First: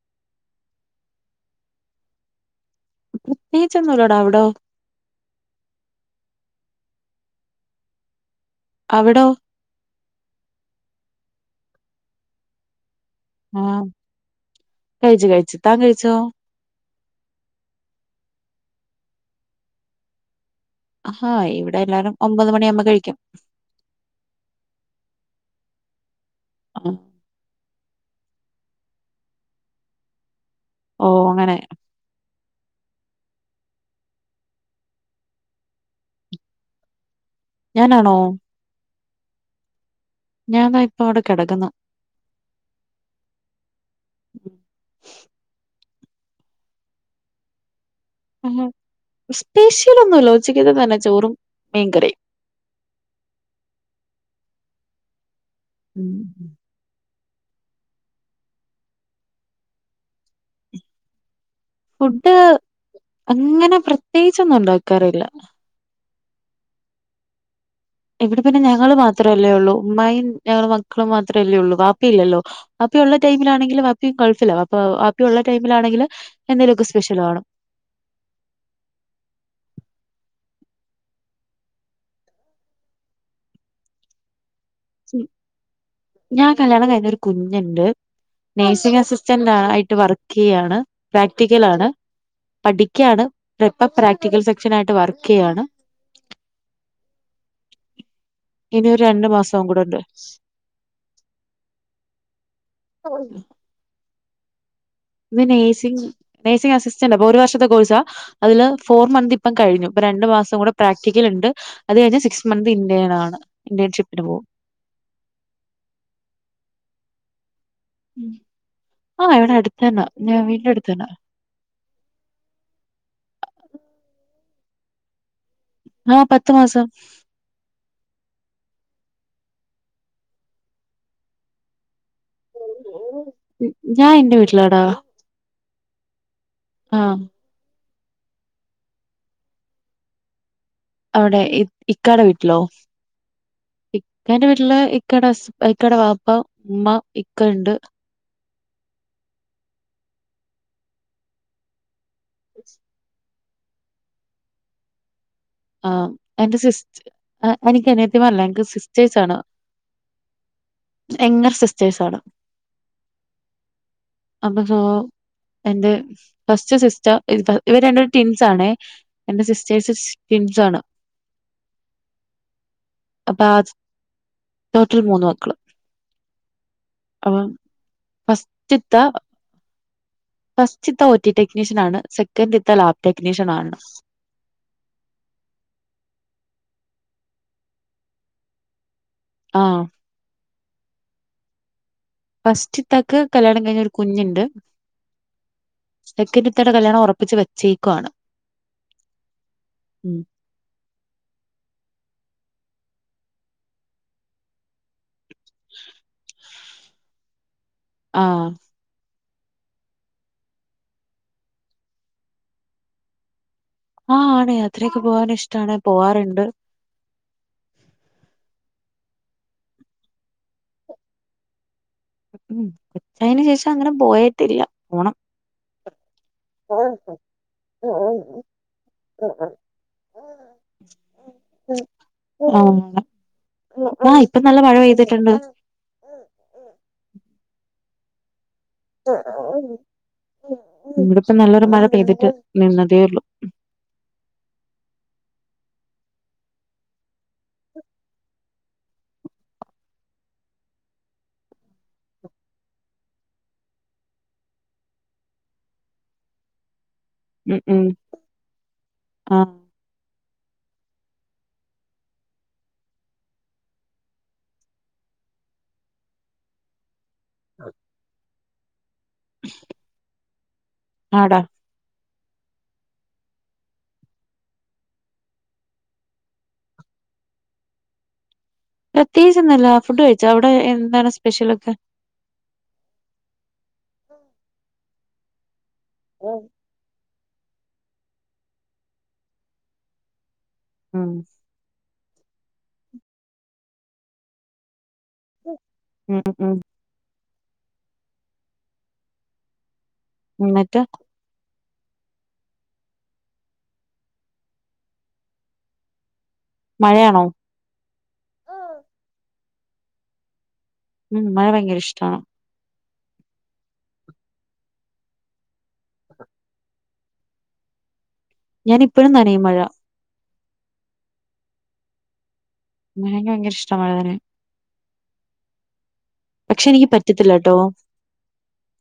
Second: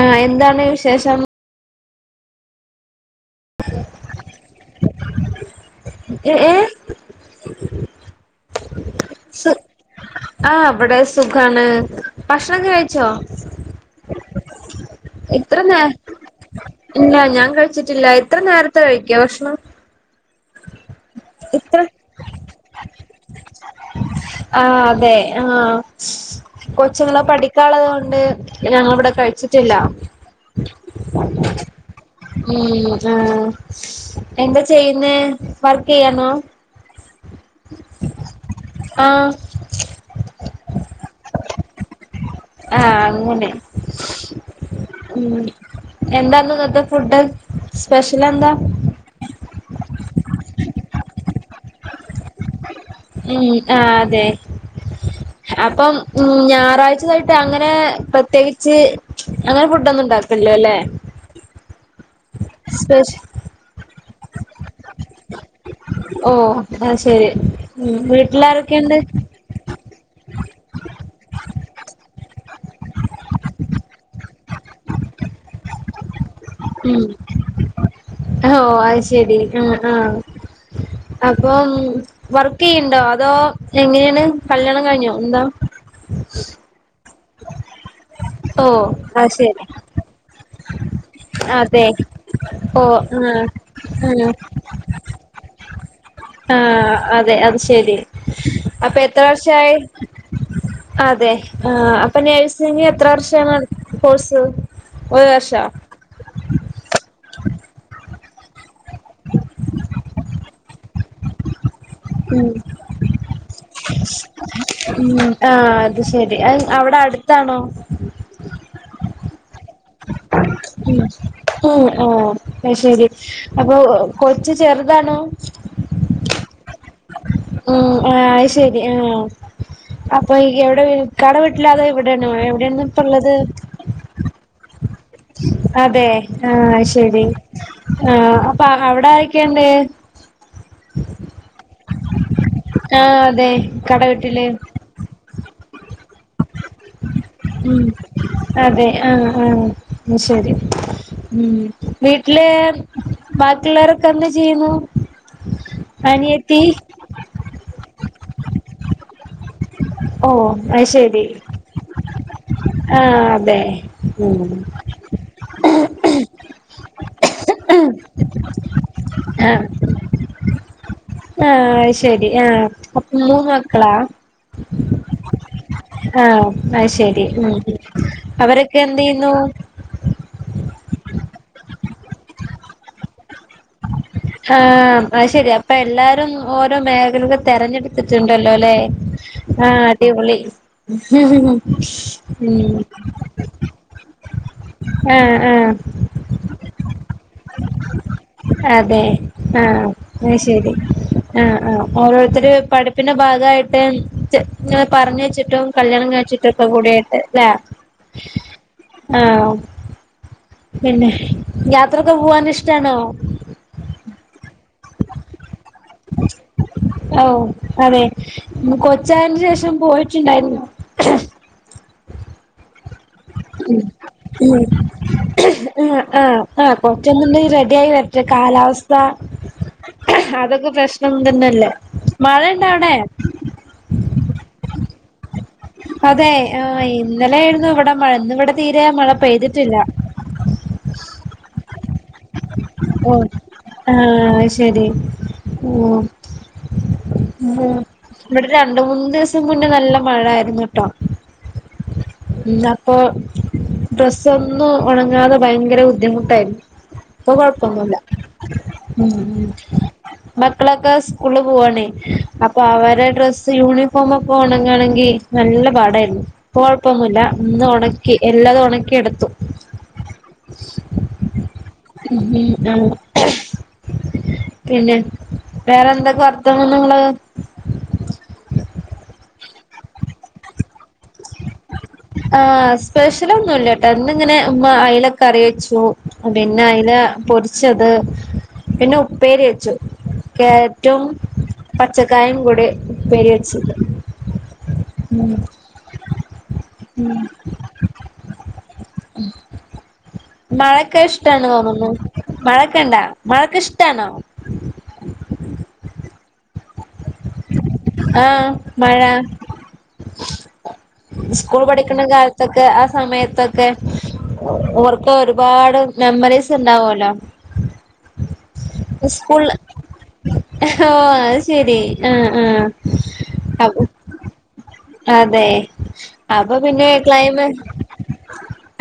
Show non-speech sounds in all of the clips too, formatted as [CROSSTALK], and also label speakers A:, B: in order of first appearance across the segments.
A: ആഹ് എന്താണ് വിശേഷം
B: പ്രത്യേകിച്ചൊന്നൂല്ലടാ അവ്ടോ
A: എ ഏ [INAUDIBLE]
B: അവടോ
A: സു ആഹ് ഇവടെ സുഖാണ് ഭക്ഷണൊക്കെ കഴിച്ചോ
B: ആഹ് കഴിച്ചു കഴിച്ചു
A: ഇത്ര
B: താൻ
A: നേ
B: കഴിച്ചോ
A: ഇല്ല ഞാൻ കഴിച്ചിട്ടില്ല ഇത്ര നേരത്തെ കഴിക്കൊ ഭക്ഷണം
B: അഹാ ഇവിടെ
A: ഇത്ര
B: എല്ലാരും ഒമ്പത് മണിയാ ബ കഴിക്കും
A: ആഹ് അതെ ആഹ്
B: ആഹ്
A: കൊച്ചുങ്ങളെ പഠിക്കാള്ളത് കൊണ്ട് ഞങ്ങൾ ഇവിടെ കഴച്ചിട്ടില്ല.
B: ഓ അങ്ങനെ.
A: ഉം, ആഹ്, എന്താ ചെയ്യുന്ന വർക്ക് ചെയ്യണോ
B: ഞാനാണോ?
A: ആഹ്
B: ഞാൻ താ ഇപ്പൊ അവിടെ കിടക്കുന്നു.
A: ആഹ് അങ്ങന. ഉം, എന്താന്ന് ഇന്നത്തെ ഫുഡ്? സ്പെഷ്യല
B: സ്പെഷ്യൽ ഒന്നുമല്ല, ഉച്ചക്ക് തന്നെ ചോറും മീൻകറിയും.
A: ഉം ആഹ് അതെ, അപ്പം ഉം ഞായറാഴ്ച യിട്ട് അങ്ങനെ പ്രത്യേകിച്ച് അങ്ങനെ ഫുഡ ഒന്നും ഉണ്ടാകല്ൽല്ല അല്ലേ?
B: ഫുഡ്
A: സ്പെഷ്
B: അങ്ങനെ പ്രത്യേകിച്ചൊന്നും ഉണ്ടാക്കാറില്ല.
A: ഓ അത് ശരിഉം വീട്ടിലാരൊക്കെയുണ്ട്?
B: ത്രല്ലേ ഉള്ളൂ ഉമ്മായും ഞങ്ങള് മക്കളും മാത്രല്ലേ ഉള്ളൂ വാപ്പി ഇല്ലല്ലോ? അപ്പിയഉള്ളടൈമിലാണെങ്കിലുംആപ്പിയും ഗൾഫില അപ്പആപ്പിയുള്ള ടൈമിലാണെങ്കില് എന്തേലു ഒക്കെ
A: ഉം
B: സ്പെഷ്യൽ വാണം
A: ഓ അത് ശരി ആഹ് ആഹ് അപ്പം വർക്ക് ചെയ്യണ്ടോ അതോ എങ്ങനെയാണ് കല്യാണം കഴിഞ്ഞോ എന്താ?
B: ഞാൻ കല്യാണം കഴിഞ്ഞ് ഒരു കുഞ്ഞുണ്ട്
A: ഓ അത്
B: നേഴ്സിംഗ്അസിസ്റ്റന്റ്
A: ശരി
B: ആയിട്ട് വർക്ക് ചെയ്യാണ് പ്രാക്ടിക്കൽ
A: അതെ
B: ആണ്
A: ഓ
B: പഠിക്കാണ്
A: ആഹ്
B: ഇപം
A: ആഹ്
B: പ്രാക്ടിക്കൽ സെക്ഷൻ ആയിട്ട് വർക്ക് ചെയ്യാണ്
A: ആഹ് അതെ അത് ശരി
B: ഇനി
A: അപ്പൊ
B: ഒരു
A: എത്ര
B: രണ്ടു മാസവും
A: വർഷായി?
B: കൂടെ ഉണ്ട്
A: അതെ ആഹ് അപ്പൊ നഴ്സ് ഇനിഎത്ര വർഷാണ് കോഴ്സ്? ഒരു
B: ഇത്
A: വർഷോ
B: നഴ്സിംഗ നേഴ്സിംഗ് അസിസ്റ്റന്റ് അപ്പ ഒരു വർഷത്തെ കോഴ്സാ? അതില് ഫോർ മന്ത് ഇപ്പം കഴിഞ്ഞു ഇപ്പ രണ്ടു മാസം കൂടെ പ്രാക്ടിക്കൽ ഇണ്ട് അത് കഴിഞ്ഞാൽ
A: ഉം
B: സിക്സ് മന്ത് ഇന്ത്യ നാണ് ഇന്ത്യേൺഷിപ്പിന് പോകും
A: ഉം ആഹ് അത് ശരി അവിടെ അടുത്താണോ?
B: ആഹ് ഇവടെ അടുത്തന്നാ
A: ഉം ഉം അത് ശരി അപ്പൊ കൊച്ച്ചെറുതാണോ?
B: ആഹ് പത്ത് മാസം
A: ഉം ആഹ് ശരി ആഹ് അപ്പൊ ഇയ്യ് എവിടെ ഇക്കാടെ വീട്ടിലാന്നോ ഇവടെ ആണോ എവിടെണ് ഇപ്പ ഉള്ളത്?
B: ഞാൻ എന്റെ വീട്ടിലാടാ
A: അതെ? ആഹ് അത്
B: ആ
A: ശരി. ആഹ് അപ്പൊ അവിട ആരൊക്കെണ്ട്?
B: അവിടെ ഇക്കാടെ വീട്ടിലോ
A: ആ അതെ ഇക്കാടെ
B: ഇക്കാന്റെ വീട്ടില് ഇക്കട ഹസ് ഇക്കട പാപ്പ ഉമ്മ ഇക്ക,,
A: ഉം അതെ ആഹ് ആഹ് ശരി ഉം വീട്ടില് ബാക്കിയുള്ളരൊക്കെ എന്താ ചെയ്യുന്നു?
B: ആഹ് എന്റെ
A: അനിയത്തി
B: സിസ് എനിക്ക് അനിയത്തിമാരില്ല എനിക്ക് സിസ്റ്റേഴ്സ് ആണ്
A: ഓ അത് ശരി
B: സിസ്റ്റേഴ്സാണ്.
A: ആഹ് അതെ
B: അപ്പ സ [UNINTELLIGIBLE] എന്റെ ഫസ്റ്റ് സിസ്റ്റർ ഇവര് രണ്ട പേരു ടിൻസ് ആണേ എന്റെ
A: ആഹ്
B: സിസ്റ്റേഴ്സ് ടിൻസാണ്
A: ആഹ് ശരി ആഹ് അപ്പ മൂന്ന്
B: അപ്പൊ ആ
A: മക്കളാ?
B: ടോട്ടൽ മൂന്ന് മക്കള്.
A: ആഹ് അത് ശരി
B: അപ്പം
A: ഉം അവരൊക്കെ എന്ത് ചെയ്യുന്നു?
B: ഫസ്റ്റ് ത്തെ ഒ ടി ടെക്‌നീഷ്യൻ ആണ് സെക്കൻഡ്ത്തത് ലാബ് ടെക്നീഷൻ ആണ്
A: ആഹ് അത് ശരി അപ്പൊ എല്ലാരും ഓരോ മേഖലകൾ തെരഞ്ഞെടുത്തിട്ടുണ്ടല്ലോ ലേ? ആഹ് അടിപൊളി ഉം
B: ഫസ്റ്റ് ഇതാക്ക് കല്യാണം കഴിഞ്ഞ ഒരു കുഞ്ഞുണ്ട്
A: ആഹ് ആഹ്
B: സെക്കന്റ്‌ത്തയുടെ കല്യാണം ഉറപ്പിച്ച് വെച്ചേക്കുവാണ്
A: അതെ
B: ഉം
A: ആഹ് ശെരി ആഹ് ആഹ് ഓരോര്ത്തര് പഠിപ്പിന്റെ ഭാഗായിട്ട് ചെ ഇങ്ങനെ പറ ഞ്ഞെച്ച് ച്ചിട്ടും കല്ല്യാണം കഴ്ച്ചിട്ട് ഒക്ക കൂടേയിട്ട് അല്ലേ
B: ആഹ്
A: ആഹ് പിന്നെ യാത്രൊക്കെ പോവാന് ഇഷ്ടാണോ?
B: ആഹ് ആണ് യാത്രയൊക്കെ പോവാന് ഇഷ്ടാണ് പോവാറ്ണ്ട്.
A: ഓഹ്, അതെ കൊച്ചായന് ശേഷം പോയിട്ടുണ്ടായിര്ന്നോ?
B: ഉം കൊച്ചായെന് ശേഷം അങ്ങനെ പോയേട്ടില്ല. പോണം
A: ആഹ് ആഹ് ആഹ് കൊച്ചൊന്ന്ണ് റെഡി ആയി വരട്ടെ കാലാവസ്ഥ അതൊക്കെ പ്രശ്നം മുണ്ടെന്നല്ലേ മഴ ഇണ്ടാവടെ?
B: ആഹ് ഇപ്പ നല്ല മഴ പെയ്തിട്ട്ണ്ട്.
A: അതെ ആഹ് ഇന്നലെ ആയിരുന്നു ഇവിടെ മഴ. ഇന്ന് ഇവിടെ തീരെ മഴ പെയ്തിട്ടില്ല.
B: ഇവിടെപ്പ നല്ലൊരു മഴ പെയ്തിട്ട് നിന്നതേ ഉള്ളൂ
A: ആഹ് അഹ് ശെരി ഉം മ് ഇവിടെ രണ്ട് മൂന്ന്ദിവസം മുന്നേ നല്ല മഴായിര്ന്നുട്ടോ. ന്താപ്പോ ഡ്രെസ്സൊന്നും ഒണങ്ങാതെ ഭയങ്കര ബുദ്ധിമുട്ടായിരുന്നു. ഇപ്പൊ
B: ഉം ഉം
A: കൊഴപ്പൊന്നൂല്ല.
B: ആ
A: മക്കളൊക്കെ സ്കൂളിൽ പോവാണേയ്, അപ്പൊ അവരെ ഡ്രസ്സ് യൂണിഫോമൊക്കെ ഒണങ്ങണെങ്കിൽ നല്ല പാടായിരുന്നു. ഇപ്പോ കൊഴപ്പൊന്നുല്ല. ഇന്ന് ഒണക്കി, എല്ലതു ഒണക്കി എട്
B: ആടാ
A: [UNINTELLIGIBLE] പിന്നെ വേറെന്തൊക്കെ വർത്താന ങ്ങള്?
B: പ്രത്യേകിച്ച് ഒന്ന്ല്ല. ഫുഡ് കഴിച്ചോ? അവിടെ എന്താണ് സ്പെഷ്യലൊക്കെ?
A: ആ സ്പെഷ്യൽ ഒന്നുല്ലട്ടോ ഇന്ന് ഇങ്ങനെ ഉമ്മ അയ്ല കറി വെച്ചു. പിന്നെ, അയില പൊരിച്ചത്. പിന്നെ, ഉപ്പേരി വെച്ചു. കേരറ്റും
B: ഉം
A: പച്ചക്കായേം കൂടി ഉപ്പേരി വെച്ച്. ഉം
B: ഉം
A: ഉം ഉം
B: എന്നിട്ട്
A: മഴക്കെ ഇഷ്ട്ടാണ് തോന്നുന്നു. മഴക്കെ ണ്ടാ മഴക്കെ ഇഷ്ടാണോ?
B: മഴയാണോ?
A: ആഹ് മഴ,
B: ഉം മഴ
A: സ്കൂൾ
B: ഭയങ്കര
A: പഠിക്കണ
B: ഇഷ്ടാണ്
A: കാല ത്തൊക്കെ ആ സമയത്തൊക്കെ ഓർത്തോ ഒരുപാട് മെമ്മറീസ് ഇണ്ടാവോലോ.
B: [INAUDIBLE] നനയും
A: സ്കൂള്,
B: മഴ
A: ഹ് ഓഹ് അഹ് ശെരി ആഹ് ആഹ്
B: [UNINTELLIGIBLE] ഇഷ്ട
A: അപ്പൊ
B: മഴനെ
A: അതെ, അപ്പൊ
B: പക്ഷെ
A: പിന്നെ
B: എനിക്ക് പറ്റത്തില്ല
A: ക്ലൈമ്
B: ട്ടോ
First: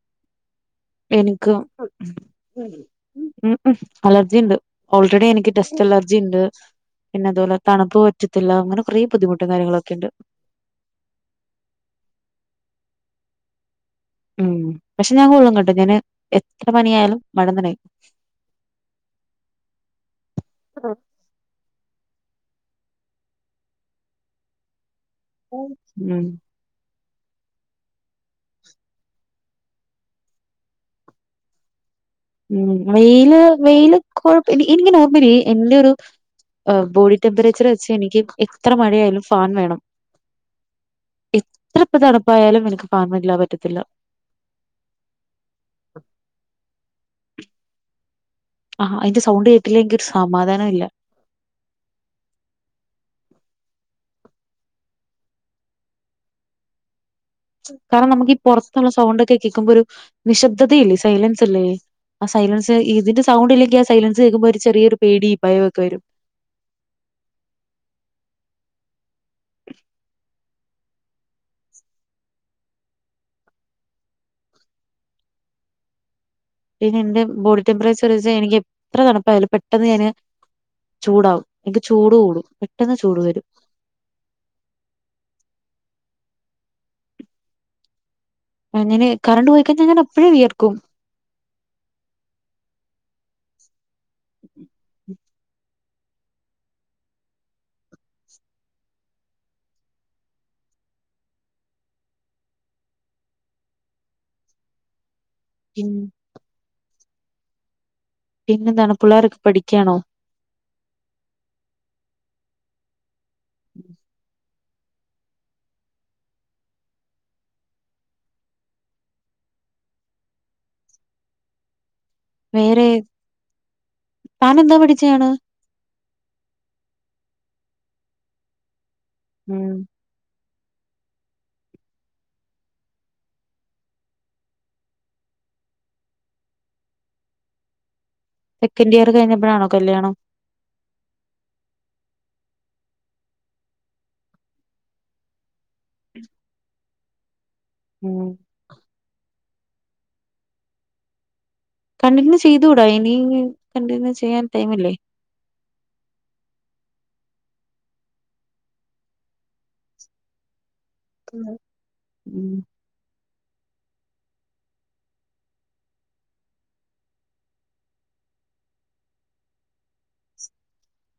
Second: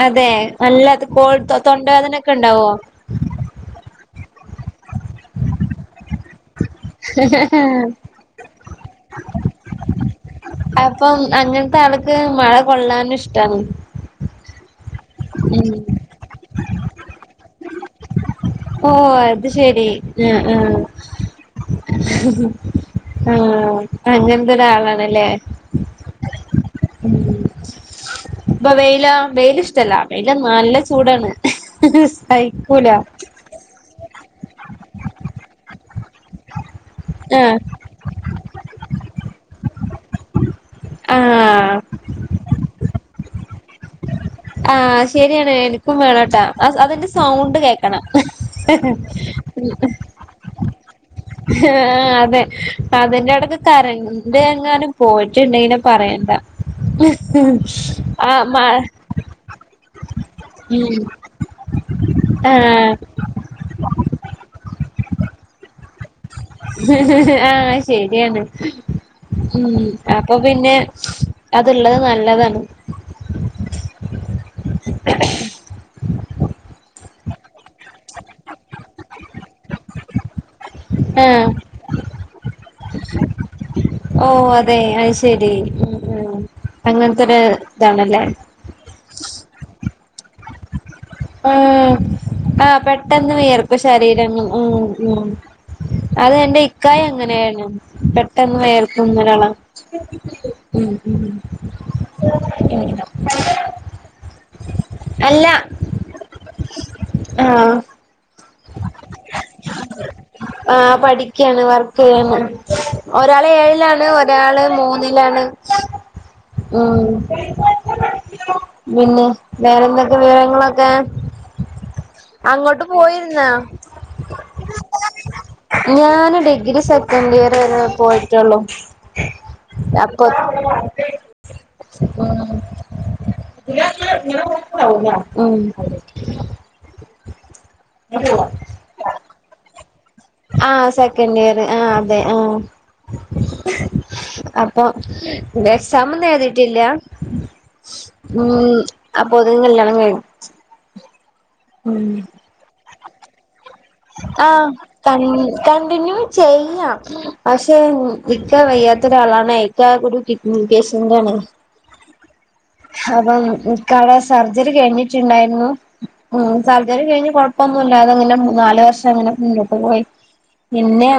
A: അതെ നല്ല അത്
B: എനിക്ക്
A: കോഴ്ത്തോ തൊണ്ടവാേദനൊക്കെണ്ടാവോ?
B: ഉം, ഉം അലർജി ഇണ്ട്. ഓൾറെഡി എനിക്ക് ടെസ്റ്റ് അലർജി ഇണ്ട്. പിന്നെ, അതുപോലെ തണുപ്പ് പറ്റത്തില്ല. അങ്ങനെ കൊറേ ബുദ്ധിമുട്ടും കാര്യങ്ങളൊക്കെ ഇണ്ട്.
A: അപ്പം അങ്ങൻത്തെ ആൾക്ക് മഴ കൊള്ളാനു ഇഷ്ടാണ്.
B: ഉം, പക്ഷെ ഞാൻ കൊള്ളും കേട്ടോ
A: ഉം
B: ഞാന് എത്ര പണിയായാലും മഴനനയും.
A: ഓഹ്, അത് ശെരി ആഹ് ആഹ് ആഹ് അങ്ങൻത്തെ ഒരാളാണല്ലേ.
B: ഉം
A: ഇപ്പ വെയിലോ, വെയില് ഇഷ് ടല്ല. വെയില് നല്ല ചൂടാണ്. ഇഹ് ഇഹ്
B: ഉം, വെയില് വെയില് കുഴപ്പല്ല്യ ഇങ്ങ നോർമലി എന്റെ ഒരു ബോഡി
A: ആഹ്
B: ടെംമ്പറേച്ചർ ക്ഷെ എനിക്ക് എത്ര മഴയാലും ഫാൻ വേണം
A: ആഹ്
B: ഇത്ര ഇപ്പ തണുപ്പായാലും എനിക്ക് ഫാനോന്നുല്ലാതെ പറ്റത്തില്ല
A: ആഹ്, ശരിയാണ് എനിക്കും വേണോട്ടാ അതിന്റെ സൗണ്ട് കേൾക്കണം
B: ആഹ് അയിന്റെ സൗണ്ട് കേട്ടില്ലെങ്കി ഒരു സമാധാനം ഇല്ല
A: ഹാ അതെ അതിന്റെടക്ക് കരണ്ടെങ്ങാനും പോയിട്ടുണ്ടെങ്കി പറയണ്ട ആ
B: പുറത്തുന്നുള്ള സൗണ്ടൊക്കെ കേൾക്കുമ്പോ ഒരു
A: ഉം
B: നിശ്ദതയില്ലേ സൈലൻസല്ലെ ആ സൈലൻസ്
A: ആഹ്
B: ഏറ്റ സൗണ്ടില്ലെങ്കിൽ ആ സൈലൻസ് കേൾക്കുമ്പോ ഒരു ചെറിയൊരു പേടി ഭയൊക്കെ വര്
A: ആ ശെരിയാണ്. ഉം, അപ്പൊ പിന്നെ അത്ള്ളത് നല്ലതാണ് [INAUDIBLE]
B: പിന്നെ എന്റെ ബോഡി ടെംമ്പറേച്ചർ വെച്ചാൽ എനിക്ക് എത്ര തണ്പ്പായാലോ പെട്ടെന്ന് ഞാന് ചൂടാവും
A: ആഹ്
B: എനിക്ക് ചൂട് കൂടും പെട്ടെന്ന് ചൂട് വരും
A: ഓ അതെ അത് ശരി ഉം ഉം അങ്ങനത്തെരു ഇതാണല്ലേ
B: ഞാന് കറണ്ട് പോയിക്കഴിഞ്ഞാൻ അപ്പോഴേ വിയർക്കും
A: ഉം ആഹ് പെട്ടെന്ന് വിയർപ്പ് ശരീരങ്ങൾ ഉം ഉം അത് എൻ്റെ ഇക്കായ എങ്ങനെയായിരുന്നു പെട്ടെന്ന് വ വെയർക്കുന്നൊരാള ഉം ഉം ഉം അല്ല
B: ഉം
A: ആഹ്
B: പിന്നെന്താണ് പിള്ളേർ ഒക്കെ പഠിക്കാണോ
A: ആ പഠിക്കയാണ് വർക്ക് ചെയ്യാണ് ഒരാള് ഏഴിലാണ് ഒരാള് മൂ ഒന്നിലാണ് ഉം പിന്നെ വേറെ എന്തൊക്കെ വിവരങ്ങളൊക്കെ അങ്ങോട്ട്
B: വേറെ
A: പോയിരുന്ന
B: താനെന്താ പഠിച്ചയാണ്
A: ഞാന് ഡിഗ്രി സെക്കൻഡ് ഇയർ വരെ പോയിട്ടുള്ളു
B: ഉം
A: [INAUDIBLE] ഉം ഉം [UNINTELLIGIBLE]
B: സെക്കൻ് ഇയർ കഴിഞ്ഞപ്പോഴാണോ കല്യാണം
A: ആ സെക്കൻഡ് ഇയർ ആ അതെ ആഹ് അപ്പൊ എക്സാമൊന്നും എഴുതിട്ടില്ല ഉം അപ്പോതു കല്യാണം കഴിഞ്ഞു ഉം
B: കണ്ടിന്യൂ ചെയ്ത് കൂടാ ഇനി കണ്ടിന്യൂ ചെയ്യാൻ
A: ആഹ്
B: ടൈമില്ലേ
A: ക കണ്ടിന്യൂ ചെയ്യാം പക്ഷെ ഇക്ക വയ്യാത്ത ഒരാളാണ് ഇക്ക ഒരു കിഡി മുകേഷ്ൻ്റാണ്
B: ഉം
A: അപ്പം ഇക്കാടെ സർജറി കഴിഞ്ഞിട്ടുണ്ടായിരുന്നു ഉം സർജര്ം കഴിഞ്ഞ് കൊഴപ്പൊന്നുമല്ലാതങ്ങനെ മൂന്ന് നാല് വർഷം അങ്ങനെ മുന്നോട്ട് പോയി പിന്നെ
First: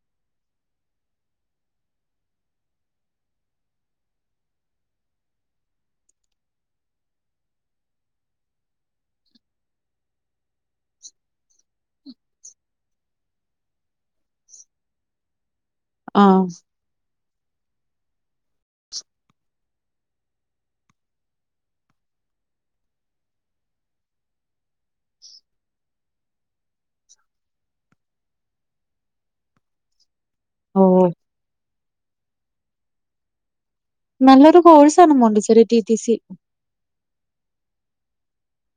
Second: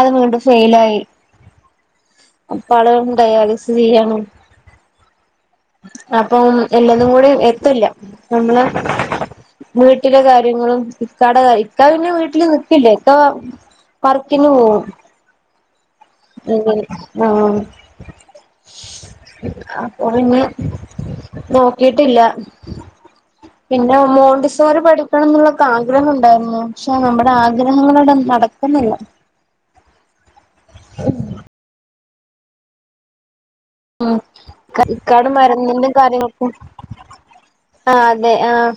A: അത് വീണ്ടും ഫെയിലായി അപ്പ ആള് ഡയാലിസ് ചെയ്യാന്ന് അപ്പം എല്ലതും കൂടി എത്ത്ല്ല നമ്മള് വീട്ടിലെ കാര്യങ്ങളും ഇക്കാടെ ഇക്ക പിന്നെ വീട്ടില് നിക്കില്ലേ ഇക്ക വർക്കിന് പോവും
B: ആഹ്
A: ഉം ആഹ് അപ്പൊ പിന്നെ നോക്കിട്ടില്ല പിന്നെ മോണ്ടിസോറിപഠിക്കണം എന്നുള്ളൊക്കെ ആഗ്രഹം ഉണ്ടായിരുന്നു പക്ഷെ നമ്മുടെ ആഗ്രഹങ്ങളൊന്നും അവിട നടക്കുന്നില്ല
B: ഉം
A: ഉം
B: നല്ലൊരു കോഴ്സാണ്
A: കൈക്കാട്
B: മോണ്ടിസോറി ടി
A: മരുന്നിണ്ടും
B: ടി സി
A: കാര്യങ്ങളൊക്കും ആഹ് അതെ ആഹ്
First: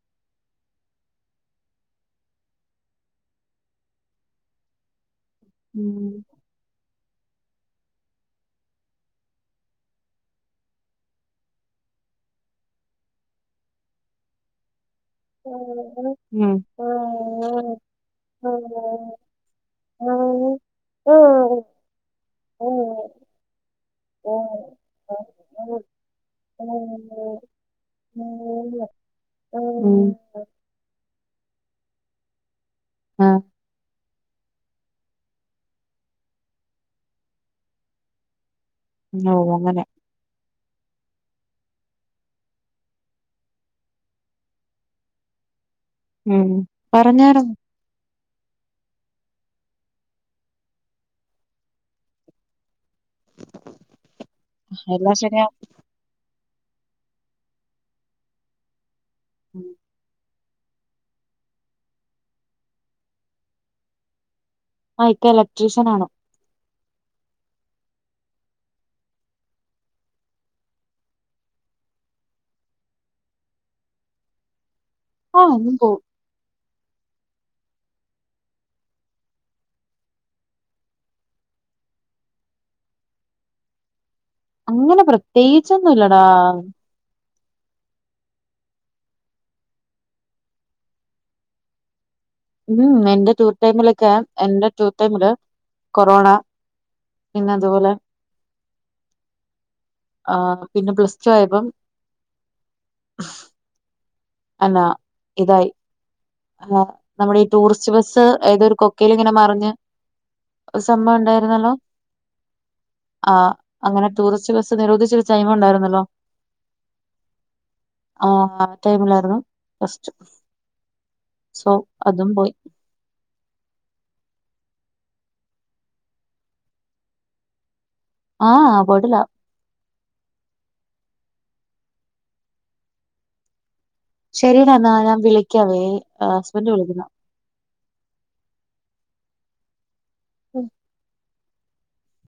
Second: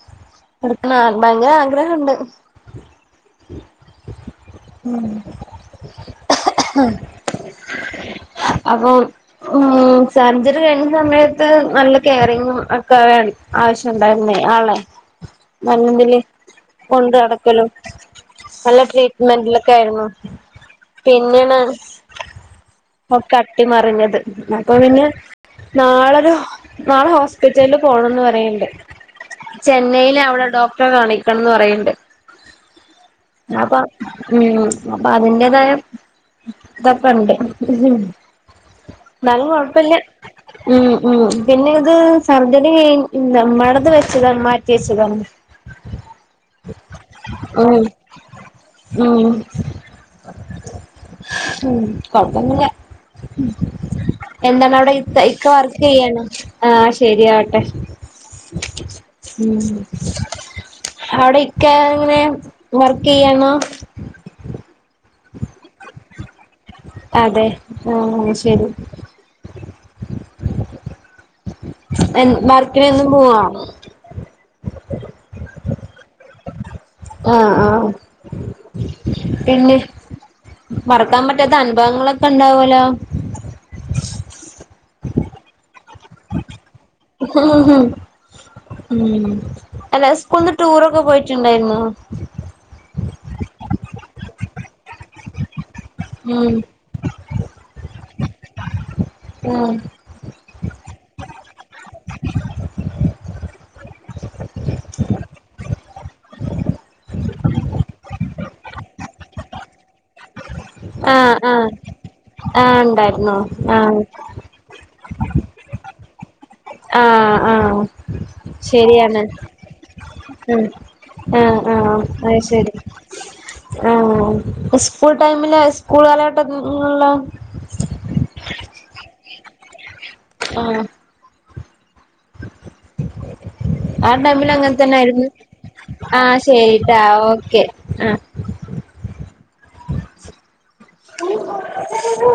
A: എടുക്ക ഭയങ്കര ആഗ്രഹുണ്ട് ഉം
B: ഉം
A: അപ്പോൾ സർജറി കഴിഞ്ഞ സമയത്ത് നല്ല കെയറിങ്ങും ഒക്കെ ആവശ്യംണ്ടായിരുന്നേ ആളെ [UNINTELLIGIBLE]
B: ഉം
A: കൊണ്ട് നടടക്കലോ നല്ല ട്രീറ്റ്മെന്റിലൊക്കെ ആയിരുന്നു പിന്നെയാണ് ഒക്കെ അട്ടിമറിഞ്ഞത് അപ്പൊ പിന്നെ നാളൊരു നാളെ ഹോസ്പിറ്റലില് പോണംന്ന് പറയണ്ട്
B: ഉം
A: ചെന്നൈയില അവിടെ ഡോക്ടറെ കാണിക്കണംന്ന് പറയണ്ട്
B: ആ
A: അപ്പൊ ഉ അപ്പൊ അതിന്റതായ കുഴപ്പം ഉണ്ട്
B: ഓ
A: എന്നാലും
B: അങ്ങനെ
A: കുഴപ്പല്ല ഉം ഉം പിന്നെ ഇത് സർജറി ഉണ്ട് മജ്ജ വെച്ചത മാറ്റി വെച്ചതാണ്
B: ഉം പറഞ്ഞാരുന്നു
A: ഉം ഉം ഉ കുഴപ്പല്ല എന്താണ് അവിടെ ഇ
B: എല്ലാം
A: ഇക്ക വർക്ക്
B: ശരിയാവും
A: വർക്ക്‌ ചെയ്യണോ ആ ശരിയാവട്ടെ ഉ അവിടെ ഇക്ക എങ്ങനെ വർക്ക് ചെയ്യണോ
B: ആ ഇക്ക ഇലക്ട്രീഷൻ ആണ്
A: അതെ ആ ശരി വർക്കിന് എന്നും പോവാ
B: ആ എന്നും പോവും
A: ആ ആ പിന്നെ മറക്കാൻ പറ്റാത്ത അനുഭവങ്ങളൊക്കെ ഉണ്ടാവൂലോ
B: അങ്ങനെ പ്രത്യേകിച്ചൊന്നുംല്ലടാ
A: ഉ അല്ല സ്കൂള്ന്ന് ടൂറൊക്കെ പോയിട്ടുണ്ടായിരുന്നോ
B: ഉം എന്റെ ടൂർ ടൈമിലൊക്കെ എന്റെ ടൂർ ടൈമില് കൊറോണ
A: ഉം
B: പിന്നെ അത് പോലെ
A: ഉം
B: ആ പിന്നെ പ്ലസ് ടു ആയപ്പം അല്ലാ ഇതായി ആ നമ്മുടെ ഈ ടൂറിസ്റ്റ് ബസ്സ് ഏത് ഒരു കൊക്കയ്ൽ ഇങ്ങനെ മറിഞ്ഞ് ഒരു സംഭവം
A: ആഹ് ആഹ്
B: ഉണ്ടായിരുന്നല്ലോ
A: ആഹ്
B: ആ
A: ഉണ്ടായിരുന്നു ആഹ്
B: അങ്ങനെ ടൂറിസ്റ്റ് ബസ് നിരോധിച്ച ഒരു ടൈം ഉണ്ടായിരുന്നല്ലോ
A: ആഹ് ആഹ്
B: അ ആ ടൈമിലായിരുന്നു ഫസ്റ്റ്
A: ഉ ആ
B: സോ
A: ആ
B: അതും
A: അത്
B: പോയി
A: ശരി ആ സ്കൂൾ ടൈമില് സ്കൂൾ കാലഘട്ടങ്ങളിലോ
B: ആ പോയിട്ടില്ല
A: ആ ആ
B: [INAUDIBLE]
A: ടൈമിൽ അങ്ങനെ
B: ശരിഡാ എന്നാ
A: തന്നെ
B: ഞാൻ
A: ആയിരുന്നു
B: വിളിക്കാവേ
A: ആ
B: ഹസ്ബന്റ്
A: ശരിട്ടാ
B: വിളിക്കുന്നു
A: ഓക്കെ ആ
B: ഉം